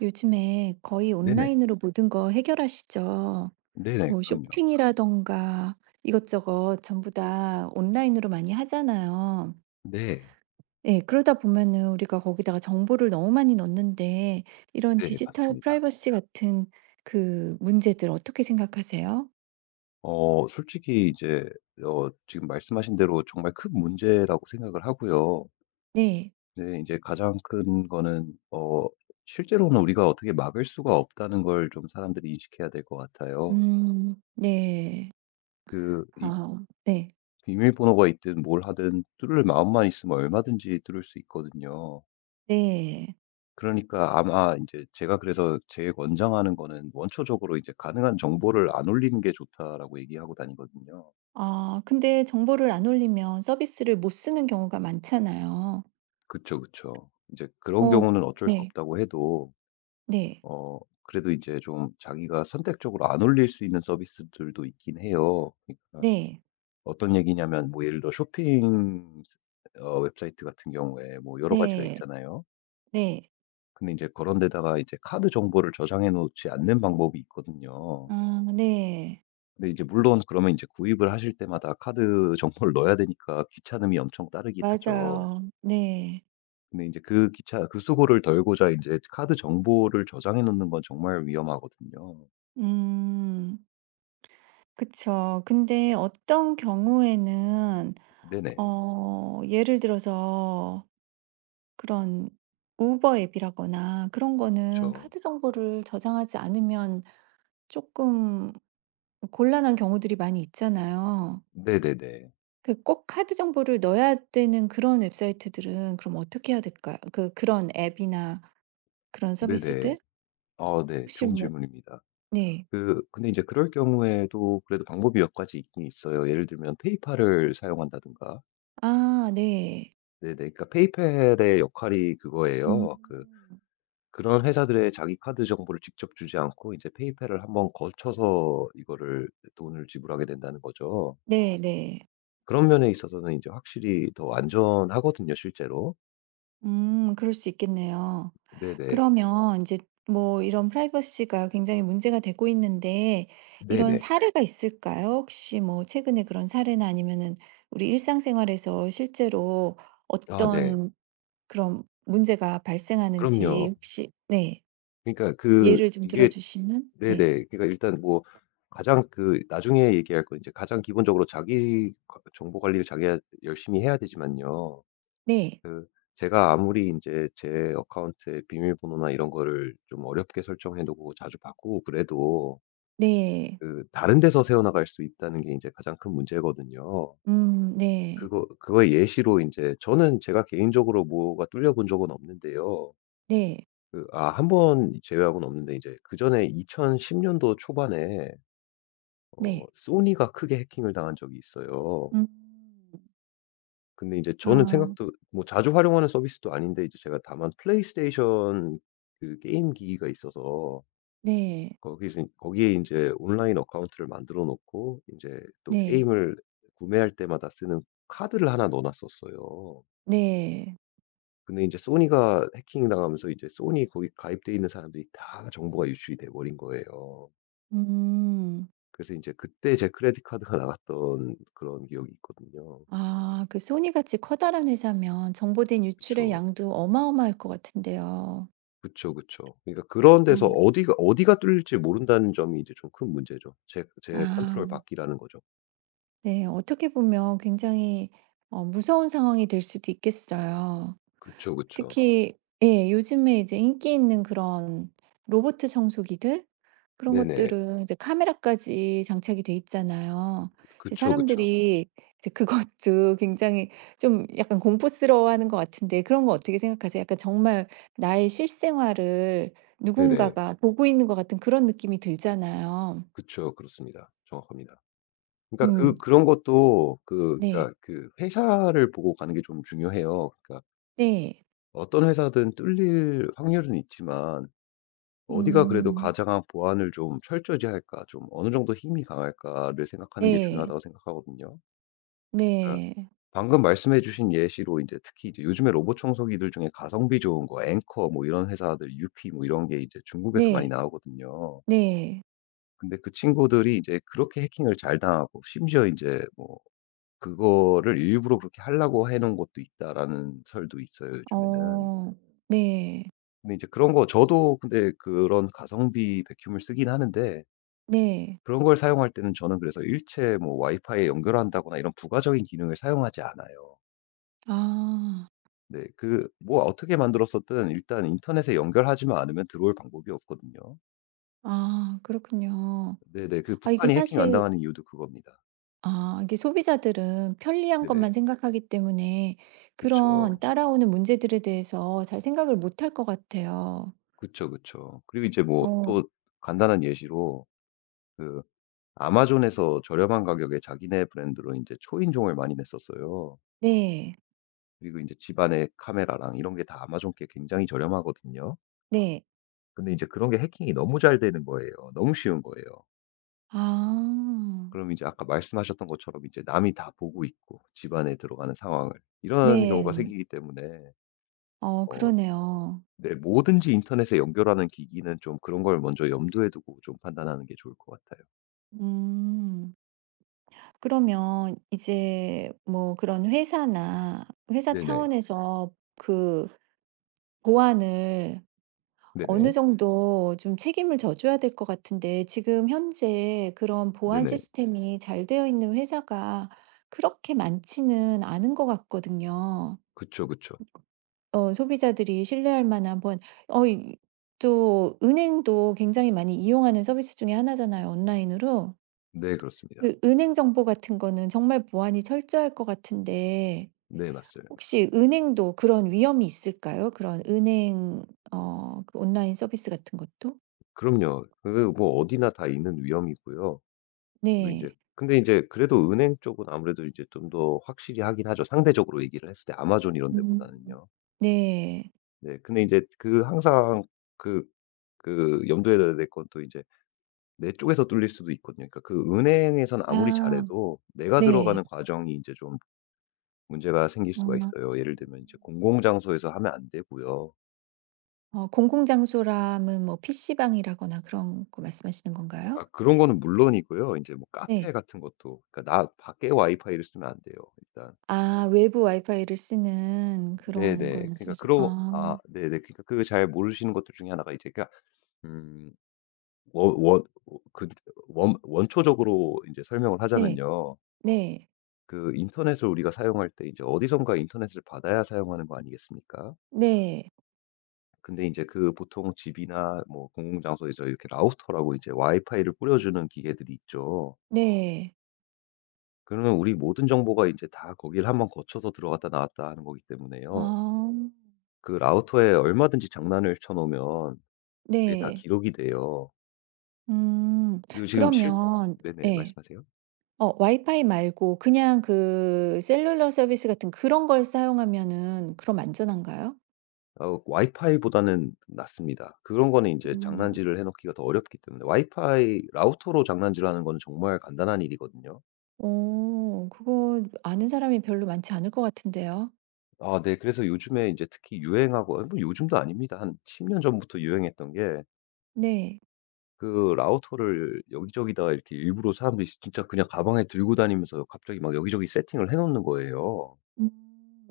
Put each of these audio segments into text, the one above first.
요즘에 거의 네네. 온라인으로 모든 거 해결하시죠. 네네. 뭐 그럼요. 쇼핑이라던가 이것저것 전부 다 온라인으로 많이 하잖아요. 네. 예, 그러다 보면은 우리가 거기다가 정보를 너무 많이 넣는데 이런 네. 디지털 맞습니다. 프라이버시 같은 그 문제들 어떻게 생각하세요? 솔직히 이제 지금 말씀하신 대로 정말 큰 문제라고 생각을 하고요. 네. 네 인제 가장 큰 거는 실제로는 우리가 어떻게 막을 수가 없다는 걸 좀 사람들이 인식해야 될 것 같아요. 음. 네. 그 이 아. 네. 비밀번호가 있든 뭘 하든 뚫을 마음만 있으면 얼마든지 뚫을 수 있거든요. 네. 그러니까 아마 인제 제가 그래서 제일 권장하는 거는 원초적으로 이제 "가능한 정보를 안 올리는 게 좋다."라고 얘기하고 다니거든요. 아, 근데 정보를 안 올리면 서비스를 못 쓰는 경우가 많잖아요. 그쵸, 그쵸. 이제 그런 어. 경우는 어쩔 수 네. 없다고 해도 네. 어 그래도 이제 좀 자기가 선택적으로 안 올릴 수 있는 서비스들도 있긴 해요. 그러니까 네. 어떤 얘기냐면 뭐 예를 들어 쇼핑 어 웹사이트 같은 경우에 뭐 여러 가지가 네. 있잖아요. 네. 근데 이제 그런 데다가 이제 카드 정보를 저장해 놓지 않는 방법이 있거든요. 아 네. 근데 이제 물론 그러면 이제 구입을 하실 때마다 카드 정보를 넣어야 되니까 귀찮음이 엄청 따르긴 하죠. 맞아요. 네. 근데 이제 그 기차 그 수고를 덜고자 이제 카드 정보를 저장해 놓는 건 정말 위험하거든요. 음. 그쵸. 근데 어떤 경우에는 네네. 어. 어 예를 들어서 그런 우버 앱이라거나 그런 거는 그쵸. 카드 정보를 저장하지 않으면 쪼끔 곤란한 경우들이 많이 있잖아요. 네네네. 그 꼭 카드 정보를 넣어야 되는 그런 웹사이트들은 그럼 어떻게 해야 될까요? 그 그런 앱이나 그런 네네. 서비스들? 아 네. 혹시 좋은 뭐 질문입니다. 네. 그 근데 이제 그럴 경우에도 그래도 방법이 몇 가지 있긴 있어요. 예를 들면 페이팔을 사용한다든가. 아 네. 네네. 그러니까 페이팔의 역할이 음. 그거예요. 그런 회사들의 자기 카드 정보를 직접 주지 않고 이제 페이팔을 한번 거쳐서 이거를 돈을 지불하게 된다는 거죠. 네 네. 그런 면에 있어서는 이제 확실히 더 안전하거든요 실제로. 그럴 수 있겠네요. 네네. 그러면 이제 뭐 이런 프라이버시가 굉장히 문제가 되고 있는데 이런 네네. 사례가 있을까요? 혹시 뭐 최근에 그런 사례나 아니면은 우리 일상생활에서 실제로 아 네. 어떤 그런 문제가 발생하는지 그럼요. 혹시 네. 그러니까 그 예를 좀 들어 이게 주시면 네. 네네. 그러니까 일단 뭐 가장 그 나중에 얘기할 건 이제 가장 기본적으로 자기 과 정보 관리를 자기가 열심히 해야 되지만요. 네. 그 제가 아무리 이제 제 어카운트에 비밀번호나 이런 거를 좀 어렵게 설정해 놓고 자주 바꾸고 그래도 네. 그 다른 데서 새어나갈 수 있다는 게 이제 가장 큰 문제거든요. 네. 그거의 예시로 이제 저는 제가 개인적으로 뭐가 뚫려 본 적은 없는데요. 네. 그 아 한번 제외하고는 없는데 이제 그전에 2010 년도 초반에 네. 소니가 크게 해킹을 당한 적이 있어요. 음. 근데 이제 저는 아. 생각도 뭐 자주 활용하는 서비스도 아닌데 이제 제가 다만 플레이스테이션 그 게임 기기가 있어서 네. 거기서 거기에 이제 온라인 어카운트를 만들어 놓고 이제 또 네. 게임을 구매할 때마다 쓰는 카드를 하나 넣어 놨었어요. 네. 근데 이제 소니가 해킹당하면서 이제 소니 거기 가입돼 있는 사람들이 다 정보가 유출이 돼 버린 거예요. 음. 그래서 이제 그때 제 크레딧 카드가 나갔던 그런 기억이 있거든요. 아 그 소니같이 커다란 회사면 정보된 유출의 그쵸. 양도 어마어마할 것 같은데요. 그쵸, 그쵸. 그러니까 그런 데서 음. 어디가 뚫릴지 모른다는 점이 이제 좀 큰 문제죠. 제 아 컨트롤 밖이라는 거죠. 네. 어떻게 보면 굉장히 어 무서운 상황이 될 수도 있겠어요. 그쵸, 그쵸. 특히 예 요즘에 이제 인기 있는 그런 로봇 청소기들 그런 네네. 것들은 이제 카메라까지 장착이 돼 있잖아요. 이제 그쵸, 그쵸. 사람들이 이제 그것도 굉장히 좀 약간 공포스러워하는 것 같은데 그런 거 어떻게 생각하세요? 약간 정말 나의 실생활을 네네. 누군가가 보고 있는 것 같은 그런 느낌이 들잖아요. 그쵸. 그렇습니다. 정확합니다. 그러니까 그 음. 그런 것도 그 네. 그러니까 그 회사를 보고 가는 게 좀 중요해요. 그러니까 네. 어떤 회사든 뚫릴 확률은 있지만 '어디가 그래도 음. 가장 보안을 좀 철저히 할까? 좀 어느 정도 힘이 강할까?'를 생각하는 게 네. 중요하다고 생각하거든요. 그러니까 네. 방금 말씀해 주신 예시로 이제 특히 이제 요즘에 로봇 청소기들 중에 가성비 좋은 거 앵커 뭐 이런 회사들 유키 뭐 이런 게 이제 중국에서 많이 네. 나오거든요. 네. 근데 그 친구들이 이제 그렇게 해킹을 잘 당하고 심지어 이제 뭐 '그거를 일부러 그렇게 하려고 해 놓은 것도 있다.'라는 설도 있어요 요즘에는. 어. 네. 근데 이제 그런 거 저도 근데 그런 가성비 백큐 c 을 쓰긴 하는데 네. 그런 걸 사용할 때는 저는 그래서 일체 뭐 와이파이에 연결한다거나 이런 부가적인 기능을 사용하지 않아요. 아. 네. 그 뭐 어떻게 만들었었든 일단 인터넷에 연결하지만 않으면 들어올 방법이 없거든요. 아 그렇군요. 네네. 그 아 이게 북한이 해킹 안 사실 당하는 이유도 그겁니다. 아 이게 소비자들은 편리한 네네. 것만 생각하기 때문에 그런 그쵸. 따라오는 문제들에 대해서 잘 생각을 못할 것 같아요. 그쵸, 그쵸. 그리고 이제 뭐 어 또 간단한 예시로 그 아마존에서 저렴한 가격에 자기네 브랜드로 이제 초인종을 많이 냈었어요. 네. 그리고 이제 집안의 카메라랑 이런 게 다 아마존 게 굉장히 저렴하거든요. 네. 근데 이제 그런 게 해킹이 너무 잘 되는 거예요. 너무 쉬운 거예요. 아. 그럼 이제 아까 말씀하셨던 것처럼 이제 남이 다 보고 있고 집안에 들어가는 상황을. 이런 경우가 네. 생기기 때문에 어 어 그러네요. 네 뭐든지 인터넷에 연결하는 기기는 좀 그런 걸 먼저 염두에 두고 좀 판단하는 게 좋을 것 같아요. 음. 그러면 이제 뭐 그런 회사나 회사 네네. 차원에서 그 보안을 네네. 어느 정도 좀 책임을 져줘야 될 것 같은데 지금 현재 그런 보안 네네. 시스템이 잘 되어 있는 회사가 그렇게 많지는 않은 것 같거든요. 그쵸, 그쵸. 어, 소비자들이 신뢰할 만한 번, 어, 이- 또 은행도 굉장히 많이 이용하는 서비스 중에 하나잖아요, 온라인으로. 네 그렇습니다. 그 은행 정보 같은 거는 정말 보안이 철저할 것 같은데 네 맞아요. 혹시 은행도 그런 위험이 있을까요? 그런 은행, 어, 그 온라인 서비스 같은 것도? 그럼요. 그 뭐 어디나 다 있는 위험이고요. 그리고 제 네. 근데 이제 그래도 은행 쪽은 아무래도 이제 좀 더 확실히 하긴 하죠, 상대적으로 얘기를 했을 때 아마존 이런 데보다는요. 네. 네. 근데 이제 그 항상 그 염두에 둬야 될 건 또 이제 내 쪽에서 뚫릴 수도 있거든요. 그러니까 그 은행에선 아무리 아 잘해도 내가 들어가는 네. 과정이 이제 좀 문제가 생길 수가 어. 있어요. 예를 들면 이제 공공장소에서 하면 안 되고요. 어 공공장소라면 뭐 PC방이라거나 그런 거 말씀하시는 건가요? 아 그런 거는 물론이고요. 이제 뭐 카페 네. 같은 것도 그러니까 나 밖에 와이파이를 쓰면 안 돼요, 일단. 아 외부 와이파이를 쓰는 그런 걸 네네. 그러니까 말씀하시 그러 아 아 네네. 그러니까 그 잘 모르시는 것들 중에 하나가 이제 그러니까 음 원 원 어 그 원 원초적으로 인제 설명을 네. 하자면요. 네. 그 인터넷을 우리가 사용할 때 이제 어디선가 인터넷을 받아야 사용하는 거 아니겠습니까? 네. 근데 인제 그 보통 집이나 뭐 공공장소에서 이렇게 라우터라고 이제 와이파이를 뿌려주는 기계들이 있죠. 네. 그러면 우리 모든 정보가 이제 다 거기를 한번 거쳐서 들어갔다 나왔다 하는 거기 때문에요. 아 그 라우터에 얼마든지 장난을 쳐 놓으면 그게 다 네. 기록이 돼요. 음. 그리고 지금 실 그러면 네네 네 말씀하세요. 어 와이파이 말고 그냥 그 셀룰러 서비스 같은 그런 걸 사용하면은 그럼 안전한가요? 와이파이보다는 낫습니다. 그런 거는 이제 음. 장난질을 해 놓기가 더 어렵기 때문에 와이파이 라우터로 장난질하는 건 정말 간단한 일이거든요. 어 그거 아는 사람이 별로 많지 않을 것 같은데요. 아 네. 그래서 요즘에 이제 특히 유행하고 아니 뭐 요즘도 아닙니다. 한 10년 전부터 유행했던 게 네. 그 라우터를 여기저기다가 이렇게 일부러 사람들이 진짜 그냥 가방에 들고 다니면서 갑자기 막 여기저기 세팅을 해 놓는 거예요.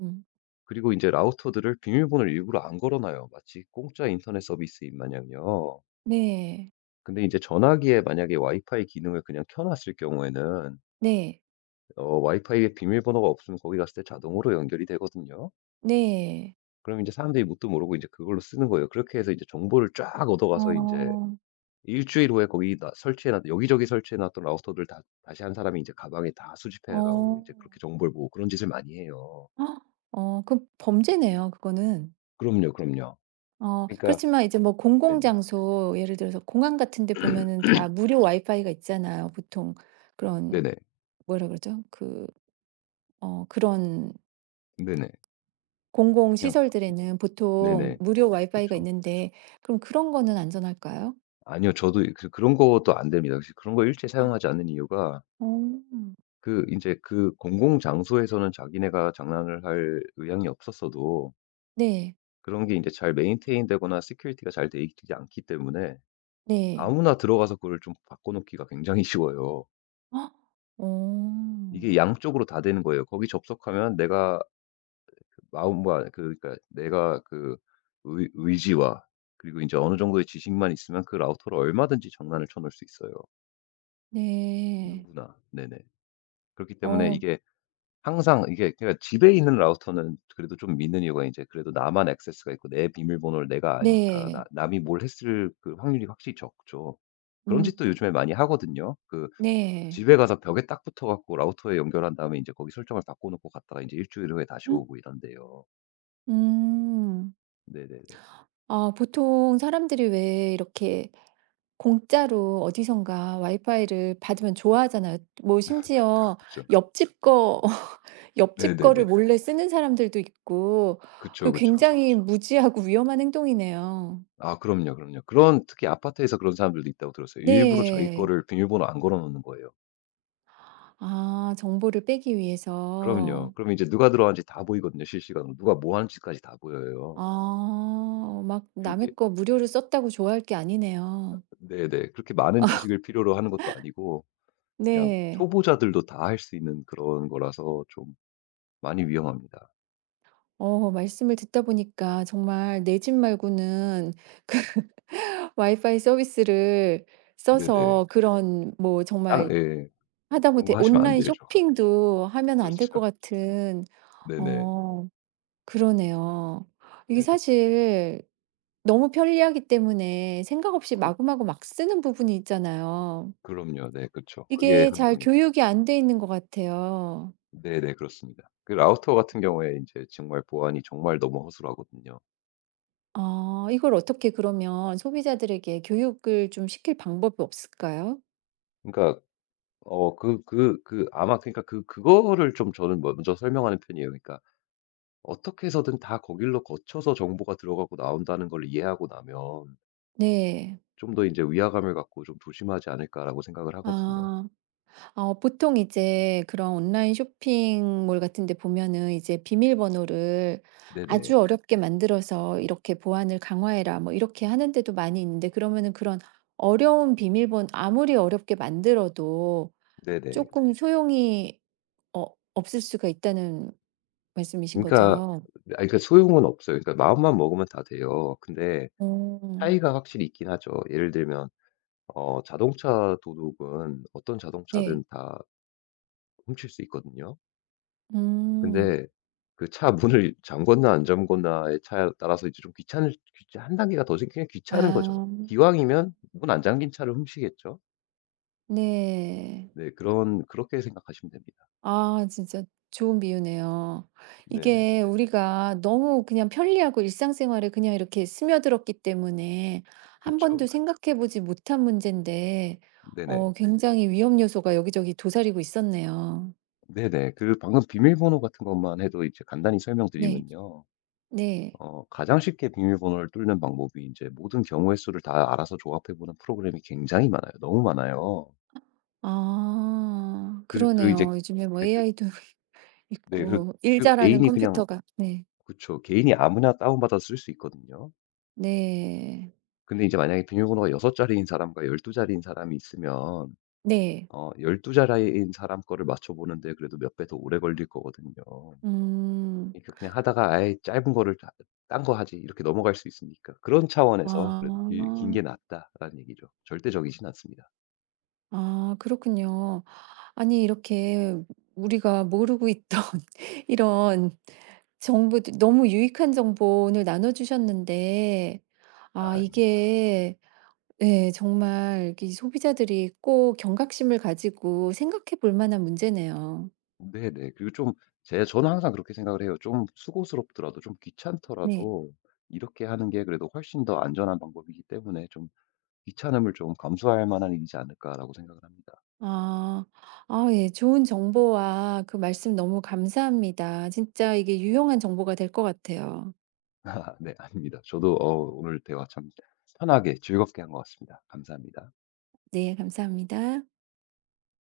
음. 그리고 이제 라우터들을 비밀번호를 일부러 안 걸어 놔요. 마치 공짜 인터넷 서비스인 마냥요. 네. 근데 이제 전화기에 만약에 와이파이 기능을 그냥 켜 놨을 경우에는 네. 와이파이에 비밀번호가 없으면 거기 갔을 때 자동으로 연결이 되거든요. 네. 그럼 이제 사람들이 뭣도 모르고 이제 그걸로 쓰는 거예요. 그렇게 해서 이제 정보를 쫙 얻어 가서 이제 어. 일 주일 후에 거기 설치해 놨 여기저기 설치해 놨던 라우터들 다 다시 한 사람이 이제 가방에 다 수집해 가고 어. 이제 그렇게 정보를 모으고 그런 짓을 많이 해요. 헉, 어 그럼 범죄네요 그거는. 그럼요, 그럼요. 어 그러니까 그렇지만 이제 뭐 공공 네네. 장소 예를 들어서 공항 같은 데 보면은 다 무료 와이파이가 있잖아요. 보통 그런 네네. 뭐라 그러죠? 그 어 그런 네네. 공공 그냥 시설들에는 보통 네네. 무료 와이파이가 그쵸. 있는데 그럼 그런 거는 안전할까요? 아니요. 저도 그 그런 것도 안 됩니다. 그래서 그런 거 일체 사용하지 않는 이유가 어. 그 이제 그 공공 장소에서는 자기네가 장난을 할 의향이 없었어도 네. 그런 게 인제 잘 메인테인 되거나 시큐리티가 잘 돼 있지 않기 때문에 네. 아무나 들어가서 그걸 좀 바꿔놓기가 굉장히 쉬워요. 어. 이게 양쪽으로 다 되는 거예요. 거기 접속하면 내가 마음과 그러니까 내가 그 의 의지와 그리고 인제 어느 정도의 지식만 있으면 그 라우터로 얼마든지 장난을 쳐놓을 수 있어요 네. 누구나. 네네. 그렇기 때문에 어 이게 항상 이게 그러니까 집에 있는 라우터는 그래도 좀 믿는 이유가 이제 그래도 나만 액세스가 있고 내 비밀번호를 내가 아니까 나 네. 남이 뭘 했을 그 확률이 확실히 적죠. 그런 음. 짓도 요즘에 많이 하거든요. 그 네. 집에 가서 벽에 딱 붙어 갖고 라우터에 연결한 다음에 이제 거기 설정을 바꿔 놓고 갔다가 이제 일 주일 후에 다시 오고 이런데요. 음. 네네네. 아 보통 사람들이 왜 이렇게 공짜로 어디선가 와이파이를 받으면 좋아하잖아요. 뭐 그렇 심지어 죠 옆집 거 옆집 네네네. 거를 몰래 쓰는 사람들도 있고 그쵸, 그 그쵸. 굉장히 무지하고 위험한 행동이네요. 아 그럼요, 그럼요. 그런 특히 아파트에서 그런 사람들도 있다고 들었어요. 일부러 자기 네. 거를 비밀번호 안 걸어 놓는 거예요. 아 정보를 빼기 그럼요. 위해서. 그럼 이제 누가 들어왔는지 다 보이거든요, 실시간으로. 누가 뭐 하는지까지 다 보여요. 아. 막 그렇게 남의 거 무료로 썼다고 좋아할 게 아니네요. 네네. 그렇게 많은 지식을 필요로 하는 것도 아니고 그냥 네. 초보자들도 다 할 수 있는 그런 거라서 좀 많이 위험합니다. 어 말씀을 듣다 보니까 정말 내 집 말고는 와이파이 서비스를 네네. 써서 그런 뭐 딱 정말 예. 그런 하다못해 거 하시면 안 온라인 되죠. 쇼핑도 하면 안 될 것 그렇죠. 같은 네네. 어 그러네요. 이게 네네. 사실 너무 편리하기 때문에 생각 없이 그 마구마구 막 쓰는 부분이 있잖아요. 그럼요. 네 그쵸. 그게 이게 잘 함정이죠. 교육이 안 돼 있는 것 같아요. 네네. 그렇습니다. 그 라우터 같은 경우에 인제 정말 보안이 정말 너무 허술하거든요. 아 이걸 어떻게 그러면 소비자들에게 교육을 좀 시킬 방법이 없을까요? 그러니까 아마 그러니까 그 그거를 좀 저는 먼저 설명하는 편이에요. 그러니까 어떻게 해서든 다 거길로 거쳐서 정보가 들어가고 나온다는 걸 이해하고 나면 네. 좀 더 이제 위화감을 갖고 좀 조심하지 않을까라고 생각을 하거든요. 아. 어, 보통 이제 그런 온라인 쇼핑몰 같은 데 보면은 이제 비밀번호를 네네. 아주 어렵게 만들어서 이렇게 "보안을 강화해라." 뭐 이렇게 하는 데도 많이 있는데 그러면은 그런 어려운 비밀번 호 아무리 어렵게 만들어도 네네. 조금 소용이 어 없을 수가 있다는 말씀이신 그러니까 아 거죠? 그러니까 소용은 없어요. 그러니까 마음만 먹으면 다 돼요. 근데 오 차이가 확실히 있긴 하죠. 예를 들면 자동차 도둑은 어떤 네. 자동차든 다 훔칠 수 있거든요. 음. 근데 그 차 문을 잠궜나 안 잠궜나에 차에 따라서 이제 좀 귀찮을 귀찮 한 단계가 더 생기면 아 귀찮은 거죠. 기왕이면 문 안 잠긴 차를 훔치겠죠. 네. 네 그런 그렇게 생각하시면 됩니다. 아 진짜 좋은 비유네요. 네네. 이게 우리가 너무 그냥 편리하고 일상생활에 그냥 이렇게 스며들었기 때문에 한 그쵸. 번도 생각해 보지 못한 문제인데 네네. 어 굉장히 위험 요소가 여기저기 도사리고 있었네요. 네네. 그 방금 비밀번호 같은 것만 해도 이제 간단히 네. 설명드리면요. 네. 가장 쉽게 비밀번호를 뚫는 방법이 인제 모든 경우의 수를 다 알아서 조합해 보는 프로그램이 굉장히 많아요. 너무 많아요. 아 그 그 이제 그러네요. 요즘에 뭐 네 그 AI도 네 그 있고 일 잘하는 개인이 그냥 컴퓨터가 네. 그쵸. 개인이 아무나 다운받아서 쓸 수 있거든요. 네. 근데 이제 만약에 비밀번호가 6 자리인 사람과 12 자리인 사람이 있으면 네. 12 자리인 사람 거를 맞춰보는데 그래도 몇 배 더 오래 걸릴 거거든요. 음. 그러니까 그냥 하다가 아예 짧은 거를 다 딴 거 하지.' 이렇게 넘어갈 수 있으니까. 그런 차원에서 그래도 긴 게 아. 낫다.'라는 얘기죠. 절대적이진 않습니다. 아 그렇군요. 아니 이렇게 우리가 모르고 있던 이런 정보들 너무 유익한 정보 오늘 나눠 주셨는데 아 아 이게 예 정말 이 소비자들이 꼭 경각심을 가지고 생각해 볼 만한 문제네요. 네네. 그리고 좀 제 저는 항상 그렇게 생각을 해요. 좀 수고스럽더라도 좀 네. 귀찮더라도 이렇게 하는 게 그래도 훨씬 더 안전한 방법이기 때문에 좀 귀찮음을 좀 감수할 만한 일이지 않을까라고 생각을 합니다. 아. 아 예. 좋은 정보와 그 말씀 너무 감사합니다. 진짜 이게 유용한 정보가 될 것 같아요. 네, 아닙니다. 저도 어, 오늘 대화 참 편하게 즐겁게 한 것 같습니다. 감사합니다. 네. 감사합니다.